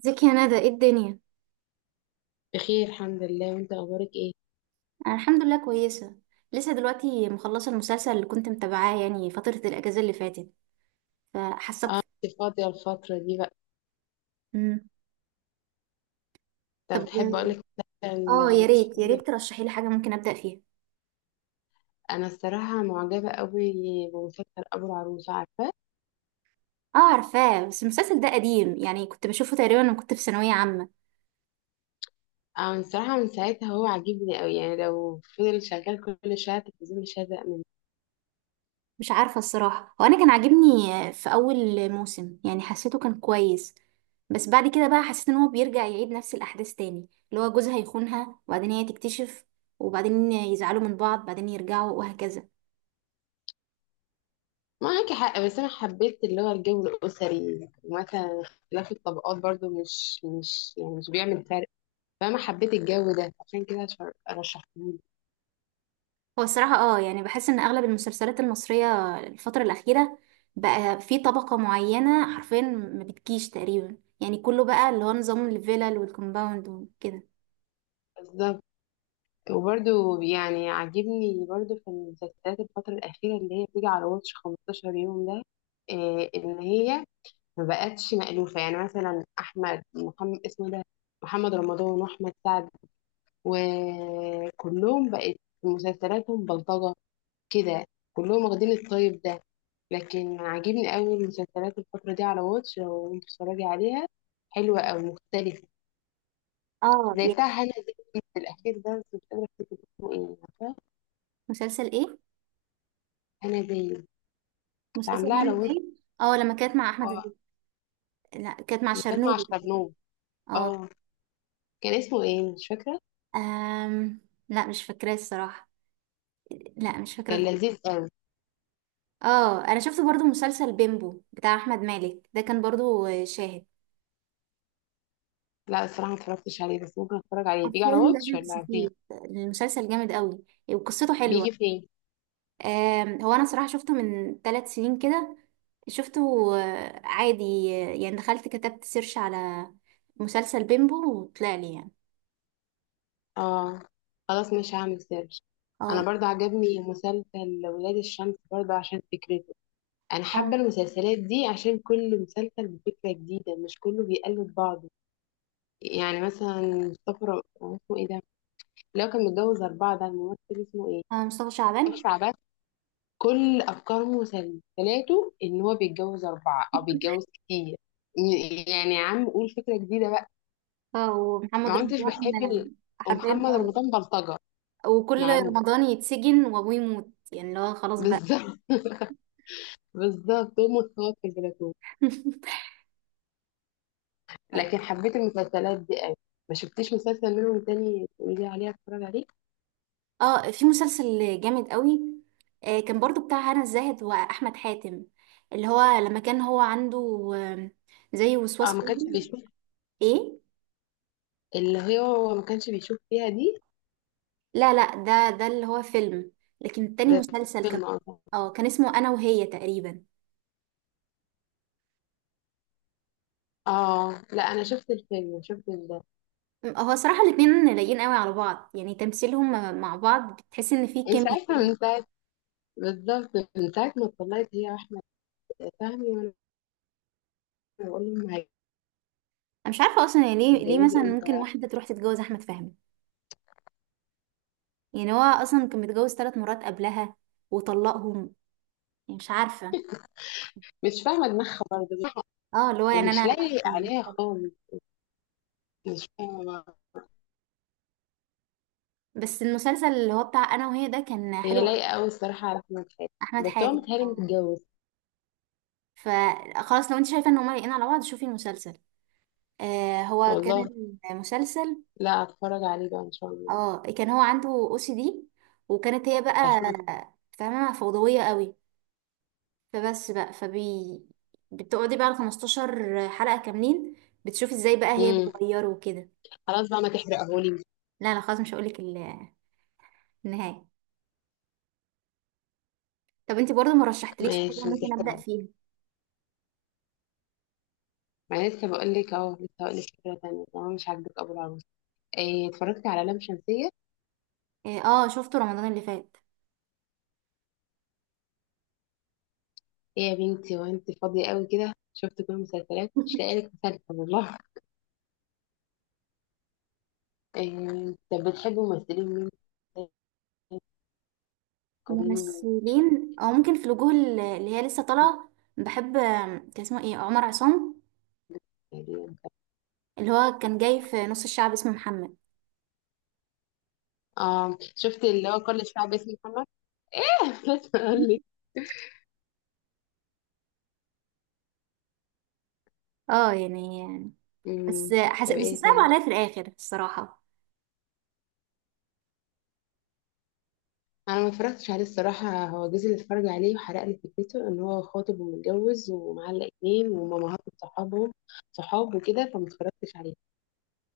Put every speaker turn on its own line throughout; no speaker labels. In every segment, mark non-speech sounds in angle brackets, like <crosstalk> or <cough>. ازيك يا ندى، ايه الدنيا؟
بخير الحمد لله، وانت اخبارك ايه؟
انا الحمد لله كويسه. لسه دلوقتي مخلصه المسلسل اللي كنت متابعاه يعني فتره الاجازه اللي فاتت، فحاسه
اه، انت فاضيه الفتره دي بقى؟
مم.
طب
طب
تحب اقول لك
اه،
مثلا
يا ريت يا
تتفرجي؟
ريت ترشحي لي حاجه ممكن ابدا فيها.
انا الصراحه معجبه قوي بمسلسل ابو العروسه، عارفاه؟
اه عارفاه، بس المسلسل ده قديم يعني كنت بشوفه تقريبا وانا كنت في ثانويه عامه.
اه، الصراحه من ساعتها هو عاجبني قوي، يعني لو فضل شغال كل شويه على التلفزيون مش هزهق منه.
مش عارفه الصراحه، هو انا كان عاجبني في اول موسم يعني حسيته كان كويس، بس بعد كده بقى حسيت ان هو بيرجع يعيد نفس الاحداث تاني، اللي هو جوزها يخونها وبعدين هي تكتشف، وبعدين يزعلوا من بعض بعدين يرجعوا وهكذا.
معاكي حق، بس انا حبيت اللي هو الجو الاسري، ومثلا اختلاف الطبقات برضو مش يعني مش بيعمل فرق. فانا حبيت الجو ده عشان كده رشحته.
هو الصراحة اه يعني بحس ان اغلب المسلسلات المصرية الفترة الأخيرة بقى في طبقة معينة حرفيا ما بتجيش تقريبا، يعني كله بقى اللي هو نظام الفيلل والكومباوند وكده.
بالظبط. وبرده يعني عاجبني برضو في المسلسلات الفترة الأخيرة اللي هي بتيجي على واتش 15 يوم ده، إيه إن هي ما بقتش مألوفة، يعني مثلا أحمد محمد اسمه ده، محمد رمضان وأحمد سعد، وكلهم بقت مسلسلاتهم بلطجة كده، كلهم واخدين الطيب ده. لكن عاجبني قوي المسلسلات الفترة دي على واتش، لو انت بتتفرجي عليها حلوة أو مختلفة.
اه
زي
يعني
بتاع هنا زاهد الأخير ده، بس مش قادرة أفتكر اسمه إيه، عارفة؟
مسلسل ايه؟
هنا زاهد، كنت
مسلسل
عاملاه على
هنا
ويب.
ازاي؟ اه لما كانت مع احمد
اه،
لا، كانت مع
اللي كانت مع
الشرنوبي تقريباً.
الشرنوب،
اه.
اه. كان اسمه ايه؟ مش فاكرة.
أم... لا مش فاكراه الصراحة، لا مش فاكرة
كان
خالص.
لذيذ قوي.
اه انا شفت برضو مسلسل بيمبو بتاع احمد مالك ده، كان برضو شاهد.
لا الصراحة ما اتفرجتش عليه، بس ممكن اتفرج عليه، بيجي
حرفيا
على واتش
لازم
ولا فين؟
تشوفيه، المسلسل جامد قوي وقصته
بيجي
حلوة.
فين؟
هو انا صراحة شفته من 3 سنين كده، شفته. آه، عادي. آه، يعني دخلت كتبت سيرش على مسلسل بيمبو وطلع لي يعني.
اه، خلاص مش هعمل سيرش. انا
اه.
برضه عجبني مسلسل ولاد الشمس برضه عشان فكرته. انا
اه.
حابة المسلسلات دي عشان كل مسلسل بفكرة جديدة، مش كله بيقلد بعضه. يعني مثلا اسمه ايه ده، اللي هو كان متجوز أربعة ده الممثل، اسمه ايه؟
آه، مصطفى
مصطفى
شعبان.
شعبان. كل افكار مسلسلاته ان هو بيتجوز اربعه او بيتجوز كتير، يعني يا عم قول فكره جديده بقى.
اه ومحمد
ما كنتش
رمضان.
بحب
آه،
ال. ومحمد
حرفيا.
رمضان بلطجه،
اه، وكل
معروف.
رمضان يتسجن وابوه يموت، يعني اللي هو
<laughs>
خلاص بقى.
بالظبط. بالظبط، هو متفوق في البلاتو.
<laughs>
لكن حبيت المسلسلات دي قوي. ما شفتيش مسلسل منهم تاني تقولي لي عليه اتفرج عليه؟
اه في مسلسل جامد قوي. آه، كان برضو بتاع هنا الزاهد واحمد حاتم، اللي هو لما كان هو عنده زي وسواس
اه، ما كانش
قهري.
بيشوف،
ايه.
اللي هي هو ما كانش بيشوف فيها دي.
لا لا، ده اللي هو فيلم، لكن التاني
ده
مسلسل كان.
فيلم اصلا.
اه كان اسمه انا وهي تقريبا.
اه لا، انا شفت الفيلم، شفت ال.
هو صراحة الاتنين لايقين قوي على بعض، يعني تمثيلهم مع بعض بتحس ان في
من
كيمياء
ساعتها
كده.
من ساعه بالظبط من ساعة ما اتطلقت هي، فاهمة؟ وانا بقول لهم
انا مش عارفة اصلا يعني ليه، ليه مثلا
هيتجوزوا
ممكن
امتى؟
واحدة تروح تتجوز احمد فهمي. يعني هو اصلا كان متجوز 3 مرات قبلها وطلقهم، يعني مش عارفة.
مش فاهمة دماغها برضه،
اه، اللي هو يعني
ومش
انا.
لايق عليها خالص، مش فاهمة بقى.
بس المسلسل اللي هو بتاع انا وهي ده كان حلو
هي
قوي.
لايقة أوي الصراحة على أحمد حاتم،
احمد
بس هو
حاتم،
متهيألي
اه.
متجوز.
فخلاص، لو انت شايفة ان هما لايقين على بعض شوفي المسلسل. آه هو كان
والله،
المسلسل.
لا هتفرج عليه بقى إن شاء الله،
اه كان هو عنده او CD، وكانت هي بقى
هشوف.
فاهمة فوضوية قوي، فبس بقى بتقعدي بقى ال 15 حلقة كاملين، بتشوفي ازاي بقى هي
امم
بتغيره وكده.
خلاص بقى ما تحرقهولي.
لا لا خلاص، مش هقولك النهاية. طب انتي برضو ما رشحتليش حاجة
ماشي ما
ممكن أبدأ
تحرقه.
فيها؟
ما أنا لسه بقول لك اهو، لسه هقول لك فكرة تانية طالما مش عاجبك أبو العروس. إيه، اتفرجتي على لام شمسية؟
اه. آه، شفته رمضان اللي فات.
إيه يا بنتي، وأنت فاضية أوي كده شفت كل المسلسلات مش لاقي
<laughs>
لك مسلسل والله! إيه؟ طب بتحبي ممثلين مين قرين شفت؟
ممثلين او ممكن في الوجوه اللي هي لسه طالعة. بحب كان اسمه ايه، عمر عصام، اللي هو كان جاي في نص الشعب اسمه محمد.
اه، شفت اللي هو كل الشعب اسمه محمد. <laughs> بس اقول لك.
اه يعني.
أمم،
بس
طب
بس
ايه
صعب
تاني؟
عليا في الاخر الصراحه.
انا ما اتفرجتش عليه الصراحه، هو جوزي اللي اتفرج عليه وحرق لي فكرته ان هو خاطب ومتجوز ومعلق اتنين ومامهات صحابهم صحاب وكده، فما اتفرجتش عليه،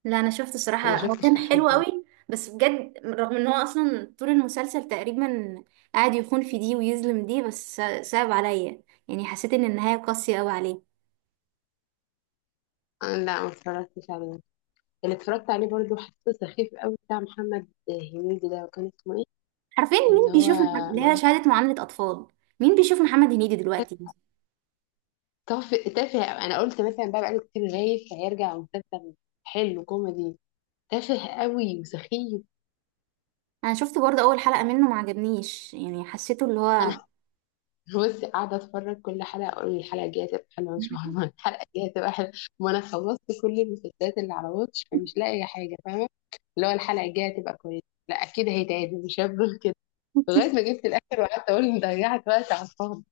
لا انا شفت
فما
الصراحه، هو كان
شفتش
حلو
اخرته.
قوي، بس بجد رغم ان هو اصلا طول المسلسل تقريبا قاعد يخون في دي ويظلم دي، بس صعب عليا، يعني حسيت ان النهايه قاسيه قوي عليه.
أنا لا، ما اتفرجتش عليه. اللي اتفرجت عليه برضه حسيته سخيف قوي بتاع محمد هنيدي ده، وكان اسمه ايه
عارفين مين
اللي هو
بيشوف اللي
معاه؟
هي شهاده معامله اطفال؟ مين بيشوف محمد هنيدي دلوقتي؟
تافه تافه أوي. انا قلت مثلا بقى بقاله كتير غايب، فهيرجع مسلسل حلو كوميدي. تافه قوي وسخيف.
انا شفت برضه اول حلقه منه ما عجبنيش، يعني حسيته اللي هو.
انا <laughs> بصي قاعده اتفرج كل حلقه اقول الحلقه الجايه هتبقى حلوه ان شاء الله، الحلقه الجايه هتبقى حلوه. ما انا خلصت كل المسلسلات اللي على واتش، فمش لاقيه حاجه فاهمه. اللي هو الحلقه الجايه هتبقى كويسه، لا اكيد هيتعادل مش هفضل كده. لغايه ما
<laughs>
جبت الاخر وقعدت اقول إن ضيعت وقت على الفاضي.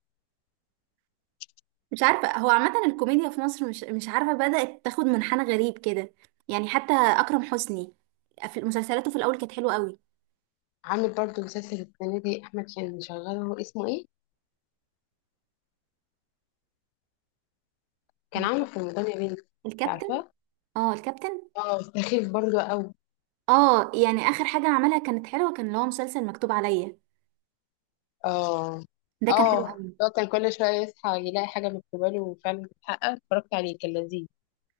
مش عارفة، هو عامة الكوميديا في مصر مش عارفة بدأت تاخد منحنى غريب كده. يعني حتى أكرم حسني في مسلسلاته في الأول كانت حلوة قوي.
عامل برضه مسلسل السنه دي احمد، كان مشغله، هو اسمه ايه؟ كان عامله في رمضان يا بنتي مش
الكابتن.
عارفاه.
اه الكابتن.
اه، سخيف برضو قوي.
اه يعني آخر حاجة عملها كانت حلوة، كان اللي هو مسلسل مكتوب عليا،
اه،
ده كان حلو
اه،
قوي.
ده كان كل شوية يصحى يلاقي حاجة مكتوبة له وفعلا بتتحقق، اتفرجت عليه كان لذيذ.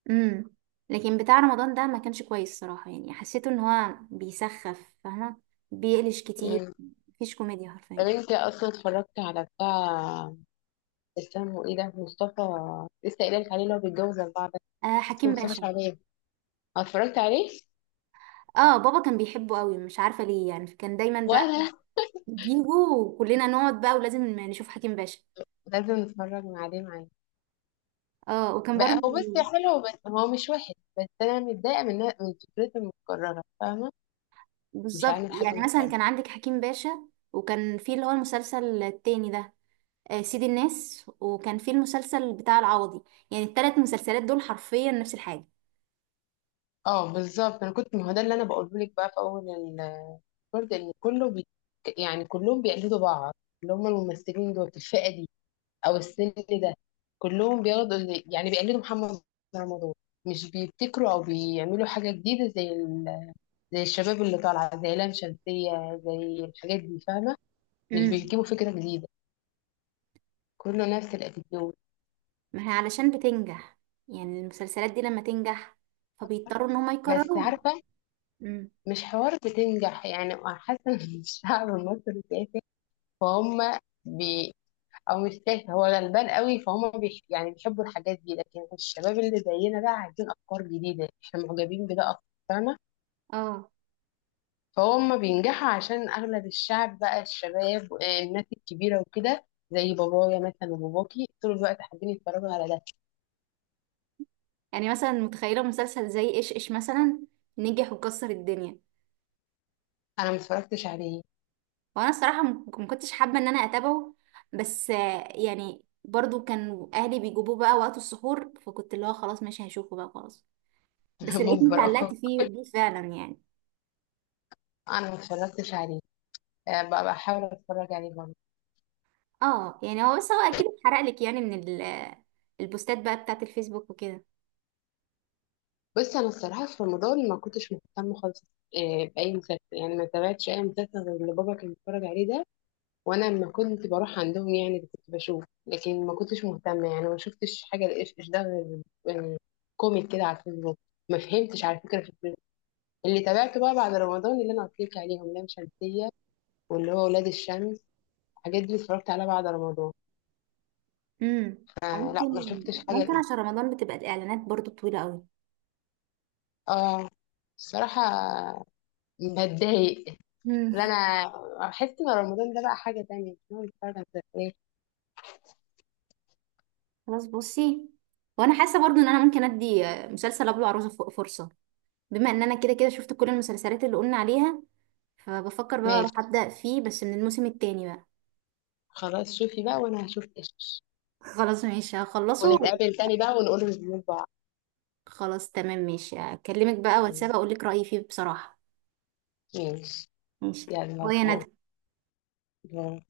امم. لكن بتاع رمضان ده ما كانش كويس صراحة، يعني حسيته ان هو بيسخف، فاهمة، بيقلش كتير.
مم.
مفيش كوميديا
طب
حرفيا.
انت اصلا اتفرجت على بتاع اسمه ايه ده مصطفى، لسه قايله لك عليه اللي هو بيتجوز اربعه ده،
آه
اسمه
حكيم
مصطفى
باشا.
شعبان. آه، اتفرجت عليه،
اه بابا كان بيحبه قوي، مش عارفة ليه، يعني كان دايما بقى
وانا
نجيبه وكلنا نقعد بقى، ولازم نشوف حكيم باشا.
لازم نتفرج عليه معايا
اه وكان
بقى.
برضه.
هو بس حلو، بس هو مش وحش، بس انا متضايقه من فكرته المتكرره، فاهمه؟ مش
بالظبط،
عامل حاجه
يعني مثلا
مختلفه.
كان عندك حكيم باشا، وكان في اللي هو المسلسل التاني ده، آه، سيد الناس، وكان في المسلسل بتاع العوضي. يعني التلات مسلسلات دول حرفيا نفس الحاجة.
اه بالظبط، انا كنت، ما هو ده اللي انا بقوله لك بقى في اول برضه، ان كله بي. يعني كلهم بيقلدوا بعض، اللي هم الممثلين دول في الفئه دي او السن ده، كلهم بياخدوا يعني بيقلدوا محمد رمضان. مش بيبتكروا او بيعملوا حاجه جديده زي ال، زي الشباب اللي طالعه زي لام شمسيه زي الحاجات دي، فاهمه؟ مش
امم.
بيجيبوا فكره جديده، كله نفس الاتيتيود.
ما هي علشان بتنجح، يعني المسلسلات دي لما تنجح فبيضطروا ان هما
بس
يكرروها.
عارفه
امم.
مش حوار بتنجح، يعني حاسه ان <laughs> الشعب المصري تافه، فهم بي. او مش تافه، هو غلبان قوي، فهم بيح. يعني بيحبوا الحاجات دي، لكن الشباب اللي زينا بقى عايزين افكار جديده، احنا معجبين بده اكتر فاهمه.
اه
فهم بينجحوا عشان اغلب الشعب بقى الشباب، الناس الكبيره وكده زي بابايا مثلا وباباكي طول الوقت حابين يتفرجوا على ده.
يعني مثلا، متخيلة مسلسل زي ايش ايش مثلا نجح وكسر الدنيا.
انا ما اتفرجتش عليه.
وانا الصراحه ما كنتش حابه ان انا اتابعه، بس آه، يعني برضو كان اهلي بيجيبوه بقى وقت السحور، فكنت اللي هو خلاص ماشي هشوفه بقى خلاص.
<laughs>
بس لقيت
مجبر اخر.
اتعلقت فيه بيه فعلا يعني.
انا ما اتفرجتش عليه، بقى بحاول اتفرج عليه برضه.
اه يعني، هو بس هو اكيد اتحرق لك يعني من البوستات بقى بتاعت الفيسبوك وكده.
بس انا الصراحه في رمضان ما كنتش مهتمه خالص باي مسلسل، يعني ما تابعتش اي مسلسل غير اللي بابا كان بيتفرج عليه ده، وانا لما كنت بروح عندهم يعني كنت بشوف، لكن ما كنتش مهتمه، يعني ما شفتش حاجه لايش ايش ده غير كوميك كده على الفيسبوك. ما فهمتش على فكره في الفيسبوك. اللي تابعته بقى بعد رمضان اللي انا قلت لك عليهم، لام شمسيه واللي هو ولاد الشمس، الحاجات دي اتفرجت عليها بعد رمضان.
امم.
آه
ممكن،
لا، ما شفتش حاجه
ممكن
لإيه.
عشان رمضان بتبقى الاعلانات برضو طويله قوي.
اه الصراحه بتضايق. لا
امم.
انا احس ان رمضان ده بقى حاجه تانية إن هو نتفرج على مسلسلات.
خلاص بصي، وانا حاسه برضو ان انا ممكن ادي آه، مسلسل ابو العروسه فرصه، بما ان انا كده كده شفت كل المسلسلات اللي قلنا عليها، فبفكر بقى
ماشي،
اروح ابدا فيه بس من الموسم التاني بقى.
خلاص شوفي بقى وانا هشوف ايش،
<laughs> خلاص ماشي هخلصه.
ونتقابل تاني بقى ونقول ريفيو.
خلاص تمام، ماشي، اكلمك بقى واتساب اقول لك رايي فيه بصراحه.
ماشي،
ماشي.
يلا
باي يا
باي.
ندى.
باي.